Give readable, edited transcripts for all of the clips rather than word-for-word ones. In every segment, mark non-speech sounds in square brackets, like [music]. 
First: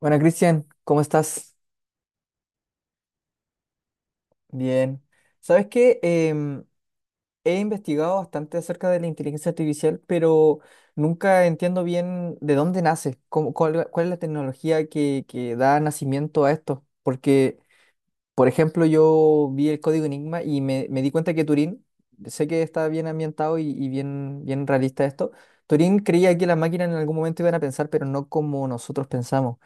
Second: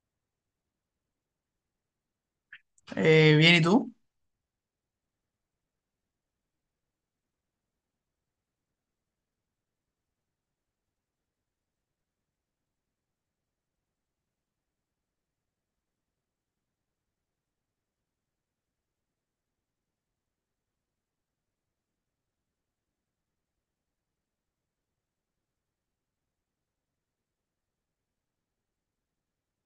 Bueno, Cristian, ¿cómo estás? Bien, ¿y tú? Bien. ¿Sabes qué? He investigado bastante acerca de la inteligencia artificial, pero nunca entiendo bien de dónde nace, cuál, cuál es la tecnología que da nacimiento a esto, porque por ejemplo, yo vi el código Enigma y me di cuenta que Turín, sé que está bien ambientado y bien, bien realista esto. Turín creía que las máquinas en algún momento iban a pensar, pero no como nosotros pensamos.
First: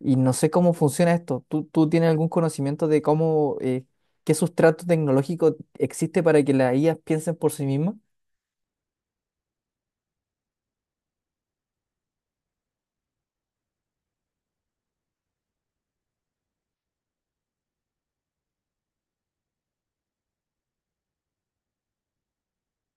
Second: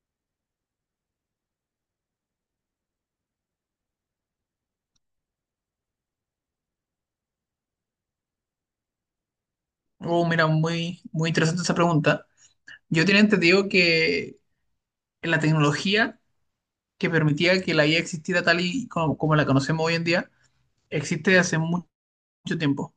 Y no sé cómo funciona esto. ¿Tú tienes algún conocimiento de cómo, qué sustrato tecnológico existe para que las IAs piensen por sí mismas? Oh, mira, muy, muy interesante esa pregunta. Yo tenía entendido que la tecnología que permitía que la IA existiera tal y como, como la conocemos hoy en día, existe mucho tiempo.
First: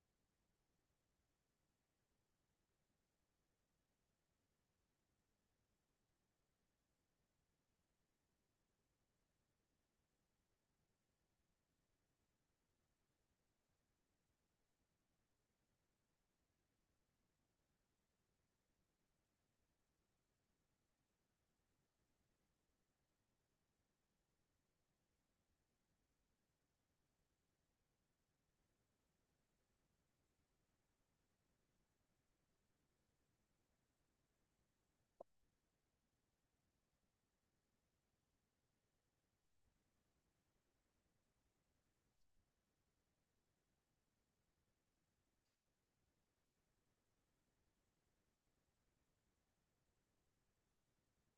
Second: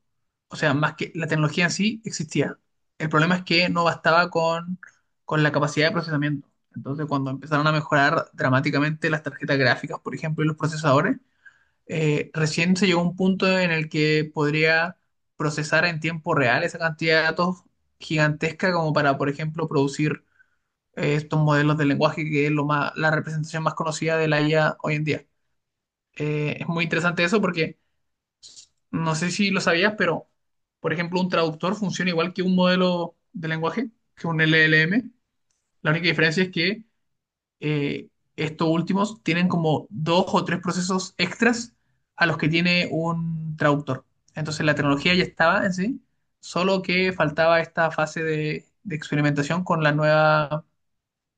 O sea, más que la tecnología en sí existía. El problema es que no bastaba con la capacidad de procesamiento. Entonces, cuando empezaron a mejorar dramáticamente las tarjetas gráficas, por ejemplo, y los procesadores, recién se llegó a un punto en el que podría procesar en tiempo real esa cantidad de datos gigantesca como para, por ejemplo, producir estos modelos de lenguaje que es lo más, la representación más conocida de la IA hoy en día. Es muy interesante eso porque no sé si lo sabías, pero, por ejemplo, un traductor funciona igual que un modelo de lenguaje, que un LLM. La única diferencia es que eh, estos últimos tienen como dos o tres procesos extras a los que tiene un traductor. Entonces la tecnología ya estaba en sí, solo que faltaba esta fase de experimentación con la nueva,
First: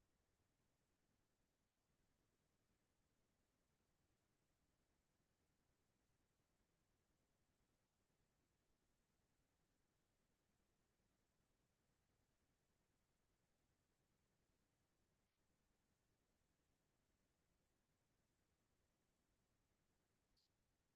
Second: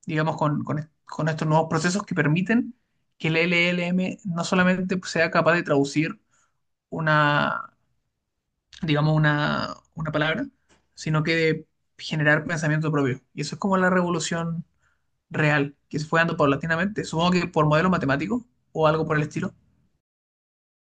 digamos, con estos nuevos procesos que permiten que el LLM no solamente sea capaz de traducir una, digamos, una palabra, sino que de generar pensamiento propio. Y eso es como la revolución real que se fue dando paulatinamente. Supongo que por modelos matemáticos o algo por el estilo.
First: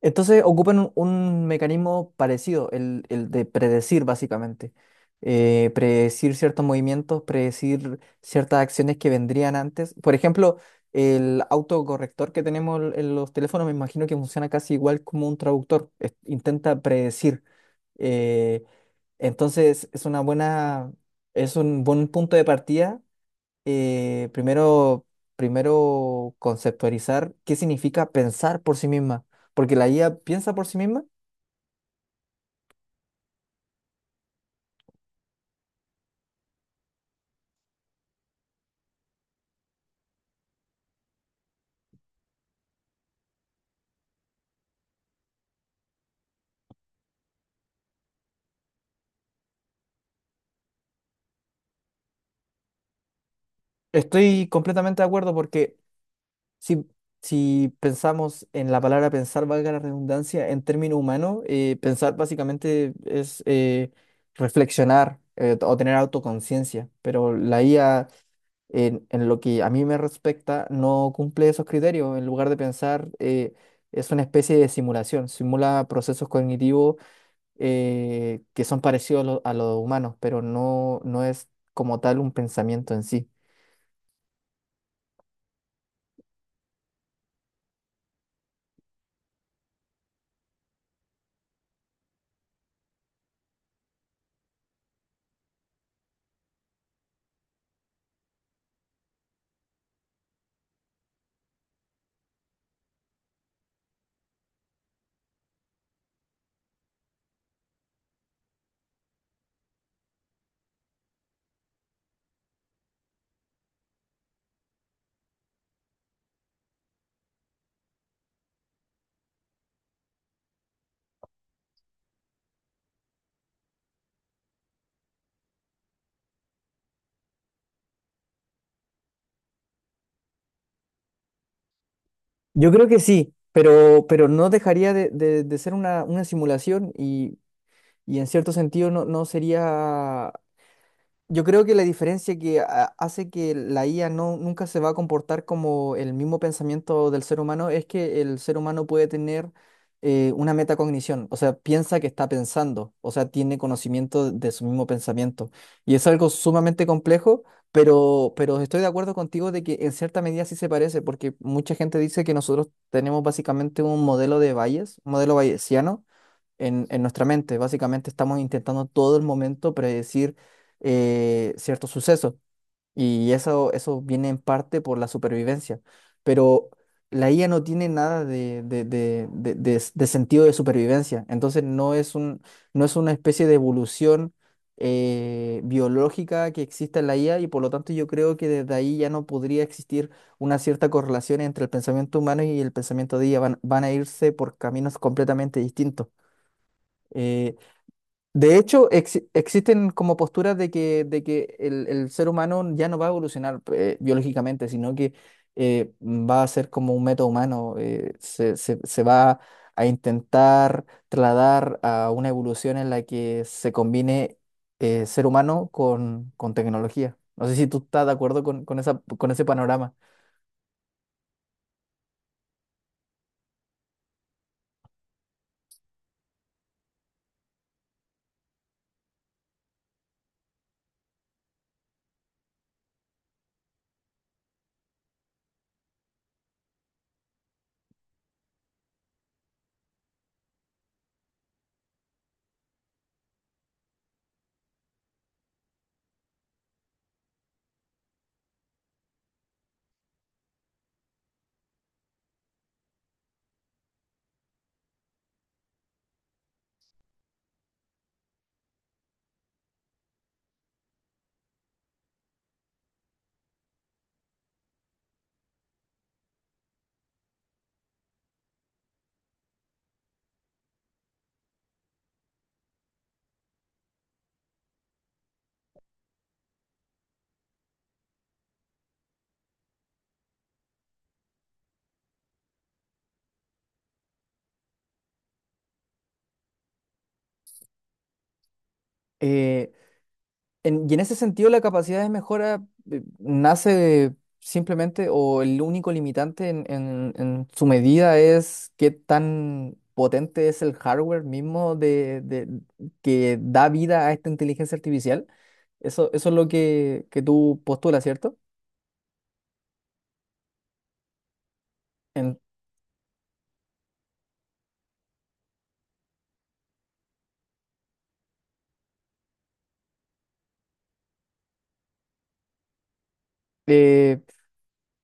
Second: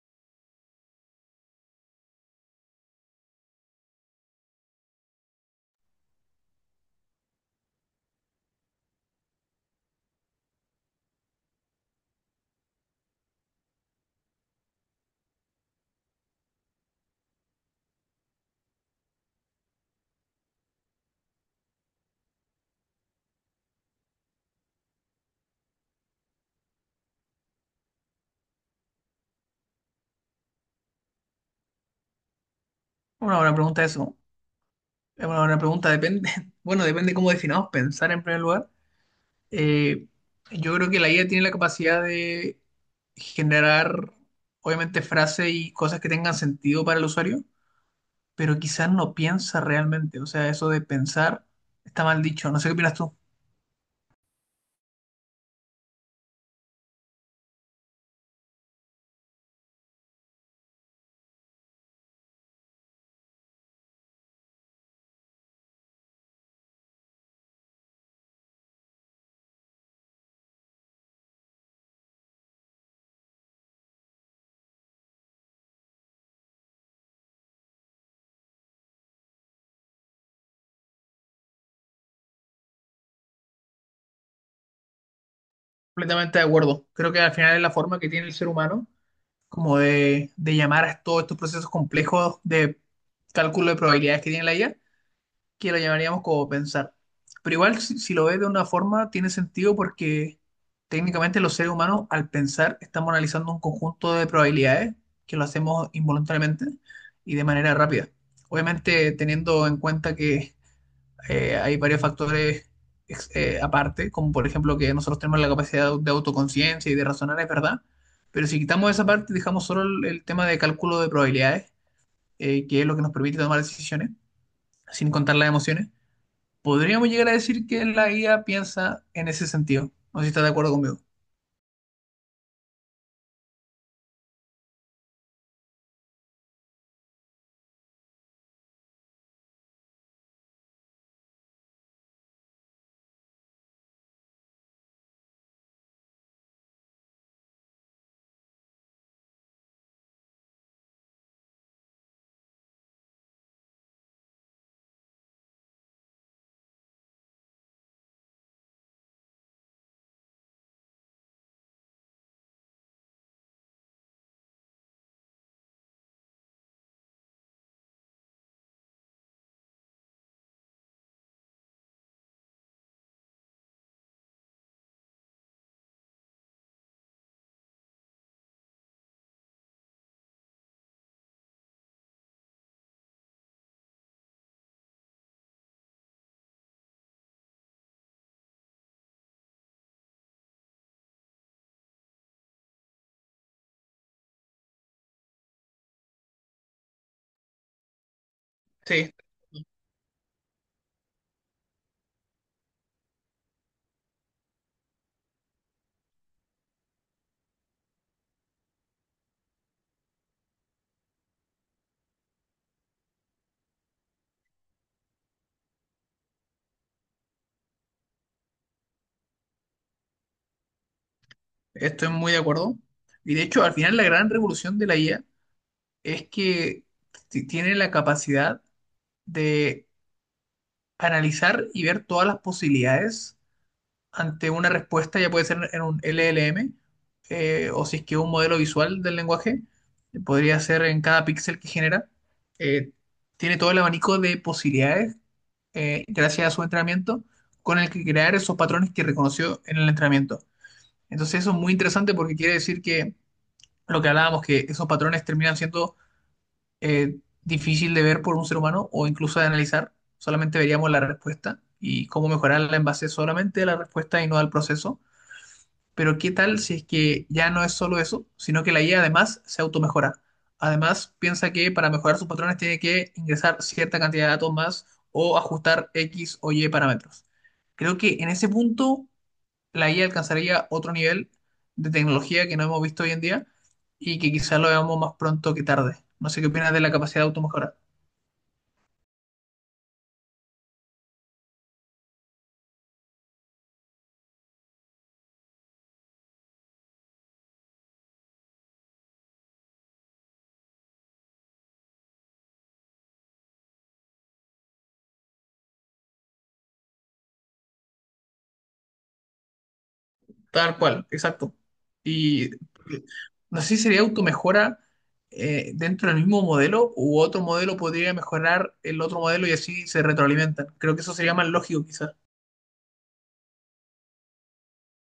Entonces ocupan un mecanismo parecido, el de predecir básicamente. Predecir ciertos movimientos, predecir ciertas acciones que vendrían antes. Por ejemplo, el autocorrector que tenemos en los teléfonos me imagino que funciona casi igual como un traductor. Intenta predecir. Eh, entonces es una es un buen punto de partida. eh, primero, primero conceptualizar qué significa pensar por sí misma, porque la IA piensa por sí misma. Una buena pregunta eso. Es una buena pregunta, depende. [laughs] Bueno, depende cómo definamos pensar en primer lugar. Eh, yo creo que la IA tiene la capacidad de generar, obviamente, frases y cosas que tengan sentido para el usuario, pero quizás no piensa realmente. O sea, eso de pensar está mal dicho. No sé qué opinas tú. Estoy completamente de acuerdo porque si, si pensamos en la palabra pensar, valga la redundancia, en términos humanos, pensar básicamente es reflexionar, o tener autoconciencia, pero la IA... en lo que a mí me respecta, no cumple esos criterios. En lugar de pensar, es una especie de simulación, simula procesos cognitivos que son parecidos a a los humanos, pero no es como tal un pensamiento en sí. Completamente de acuerdo. Creo que al final es la forma que tiene el ser humano como de llamar a todos estos procesos complejos de cálculo de probabilidades que tiene la IA, que lo llamaríamos como pensar. Pero igual, si lo ves de una forma, tiene sentido porque técnicamente los seres humanos, al pensar, estamos analizando un conjunto de probabilidades que lo hacemos involuntariamente y de manera rápida. Obviamente, teniendo en cuenta que hay varios factores aparte, como por ejemplo que nosotros tenemos la capacidad de autoconciencia y de razonar, es verdad, pero si quitamos esa parte y dejamos solo el tema de cálculo de probabilidades, que es lo que nos permite tomar decisiones, sin contar las emociones, podríamos llegar a decir que la guía piensa en ese sentido. No sé si estás de acuerdo conmigo. Yo creo que sí, pero no dejaría de ser una simulación y en cierto sentido no sería. Yo creo que la diferencia hace que la IA no, nunca se va a comportar como el mismo pensamiento del ser humano es que el ser humano puede tener una metacognición, o sea, piensa que está pensando, o sea, tiene conocimiento de su mismo pensamiento. Y es algo sumamente complejo, pero estoy de acuerdo contigo de que en cierta medida sí se parece, porque mucha gente dice que nosotros tenemos básicamente un modelo de Bayes, un modelo bayesiano en nuestra mente. Básicamente estamos intentando todo el momento predecir ciertos sucesos eso viene en parte por la supervivencia. Pero la IA no tiene nada de sentido de supervivencia, entonces no es no es una especie de evolución biológica que exista en la IA, y por lo tanto yo creo que desde ahí ya no podría existir una cierta correlación entre el pensamiento humano y el pensamiento de IA. Van a irse por caminos completamente distintos. Eh, de hecho, Sí, existen como posturas de que el ser humano ya no va a evolucionar, biológicamente, sino que va a ser como un meta humano, se va a intentar trasladar a una evolución en la que se combine, ser humano con tecnología. No sé si tú estás de acuerdo con esa, con ese panorama. estoy muy de acuerdo. Y de hecho, al final la gran revolución de la IA es que tiene la capacidad de analizar y ver todas las posibilidades ante una respuesta, ya puede ser en un LLM, o si es que un modelo visual del lenguaje, podría ser en cada píxel que genera. eh, Tiene todo el abanico de posibilidades, gracias a su entrenamiento, con el que crear esos patrones que reconoció en el entrenamiento. Entonces eso es muy interesante porque quiere decir que lo que hablábamos, que esos patrones terminan siendo eh, difícil de ver por un ser humano o incluso de analizar. Solamente veríamos la respuesta y cómo mejorarla en base solamente a la respuesta y no al proceso. Pero ¿qué tal si es que ya no es solo eso, sino que la IA además se automejora? Además, piensa que para mejorar sus patrones tiene que ingresar cierta cantidad de datos más o ajustar X o Y parámetros. Creo que en ese punto la IA alcanzaría otro nivel de tecnología que no hemos visto hoy en día y que quizás lo veamos más pronto que tarde. No sé qué opinas de la capacidad de automejora. Eh, En- Y en ese sentido, la capacidad de mejora nace simplemente, o el único limitante en su medida es qué tan potente es el hardware mismo que da vida a esta inteligencia artificial. Eso es lo que tú postulas, ¿cierto? Tal cual, exacto. En- Y no sé si sería automejora dentro del mismo modelo u otro modelo podría mejorar el otro modelo y así se retroalimentan. Creo que eso sería más lógico quizás. eh,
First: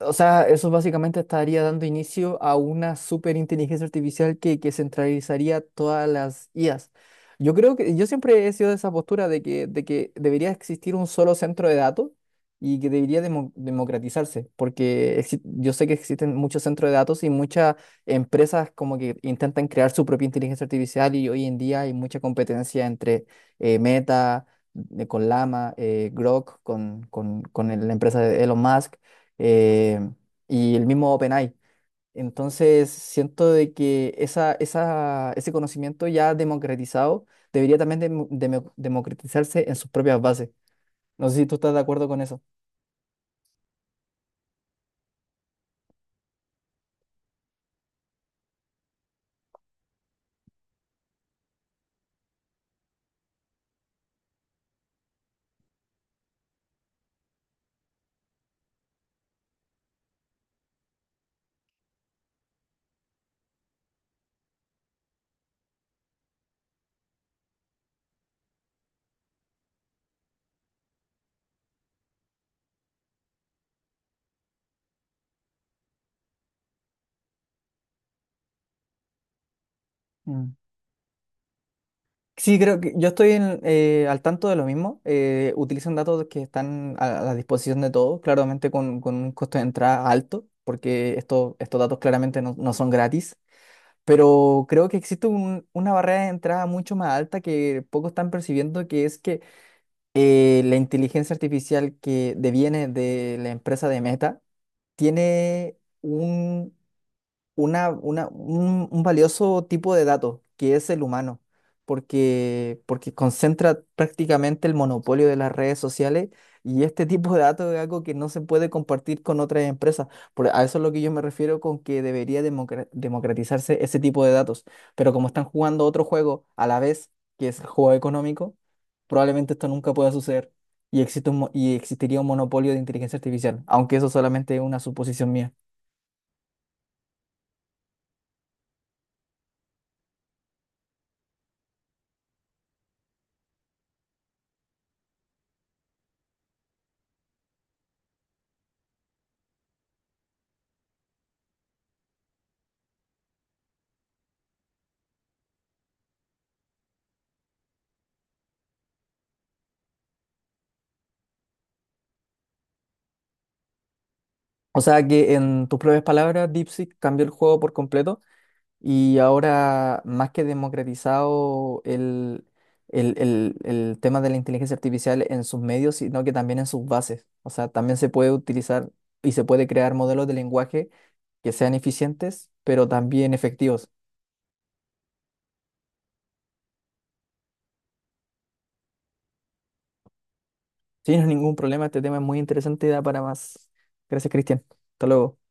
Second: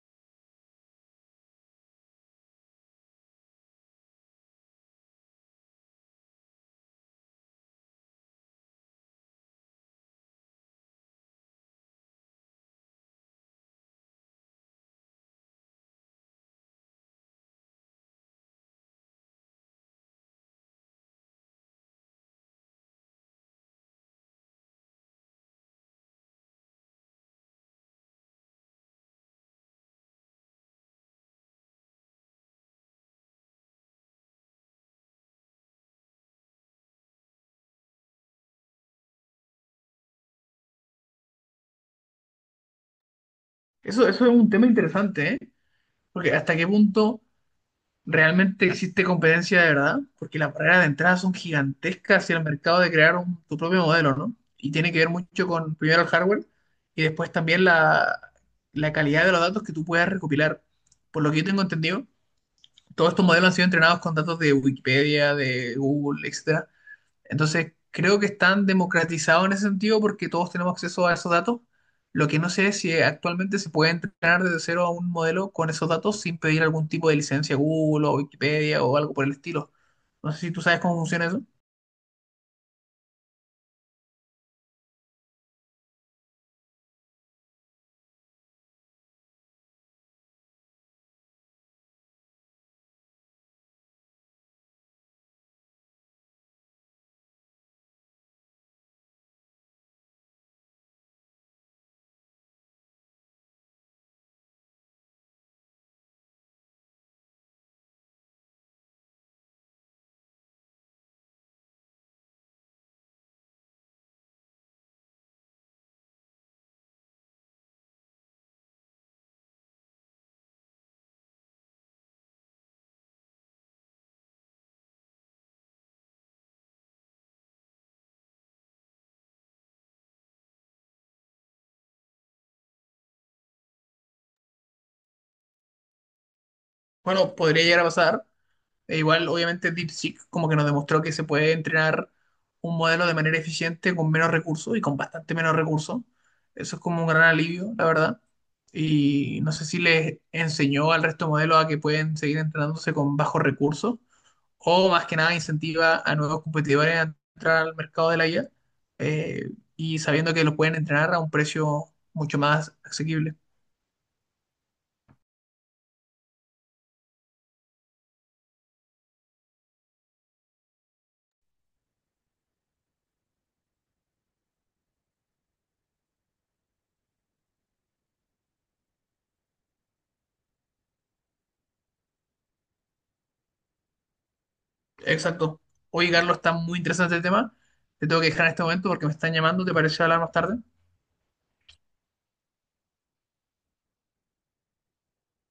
O sea, eso básicamente estaría dando inicio a una superinteligencia artificial que centralizaría todas las IAs. Yo creo que yo siempre he sido de esa postura de que debería existir un solo centro de datos y que debería democratizarse, porque yo sé que existen muchos centros de datos y muchas empresas como que intentan crear su propia inteligencia artificial, y hoy en día hay mucha competencia entre Meta, con Llama, Grok, con la empresa de Elon Musk, eh, y el mismo OpenAI. Entonces, siento de que esa, ese conocimiento ya democratizado debería también democratizarse en sus propias bases. No sé si tú estás de acuerdo con eso. Eso es un tema interesante, ¿eh? Porque hasta qué punto realmente existe competencia de verdad, porque las barreras de entrada son gigantescas hacia el mercado de crear tu propio modelo, ¿no? Y tiene que ver mucho con primero el hardware y después también la calidad de los datos que tú puedas recopilar. Por lo que yo tengo entendido, todos estos modelos han sido entrenados con datos de Wikipedia, de Google, etcétera. Entonces, creo que están democratizados en ese sentido porque todos tenemos acceso a esos datos. Lo que no sé es si actualmente se puede entrenar desde cero a un modelo con esos datos sin pedir algún tipo de licencia a Google o Wikipedia o algo por el estilo. No sé si Mm. tú sabes cómo funciona eso. Sí, creo que yo estoy al tanto de lo mismo. Utilizan datos que están a la disposición de todos, claramente con un costo de entrada alto, porque estos datos claramente no son gratis. Pero creo que existe una barrera de entrada mucho más alta que pocos están percibiendo, que es que la inteligencia artificial que deviene de la empresa de Meta tiene un, una- un valioso tipo de dato, que es el humano, porque, porque concentra prácticamente el monopolio de las redes sociales, y este tipo de datos es algo que no se puede compartir con otras empresas. Por, a eso es lo que yo me refiero con que debería democratizarse ese tipo de datos. Pero como están jugando otro juego a la vez, que es el juego económico, probablemente esto nunca pueda suceder. Existe un mo- y existiría un monopolio de inteligencia artificial, aunque eso solamente es una suposición mía. Bueno, podría llegar a pasar, e igual, obviamente, DeepSeek como que nos demostró que se puede entrenar un modelo de manera eficiente con menos recursos y con bastante menos recursos. Eso es como un gran alivio, la verdad. Y no sé si les enseñó al resto de modelos a que pueden seguir entrenándose con bajos recursos o más que nada incentiva a nuevos competidores a entrar al mercado de la IA eh, y sabiendo que lo pueden entrenar a un precio mucho más asequible. O sea que en tus propias palabras, DeepSeek cambió el juego por completo, y ahora más que democratizado el tema de la inteligencia artificial en sus medios, sino que también en sus bases. O sea, también se puede utilizar y se puede crear modelos de lenguaje que sean eficientes, pero también efectivos. Exacto. Oye, Carlos, está muy interesante el tema. Te tengo que dejar en este momento porque me están llamando. ¿Te parece hablar más tarde? Sin ningún problema, este tema es muy interesante y da para más. Gracias, Cristian. Hasta luego.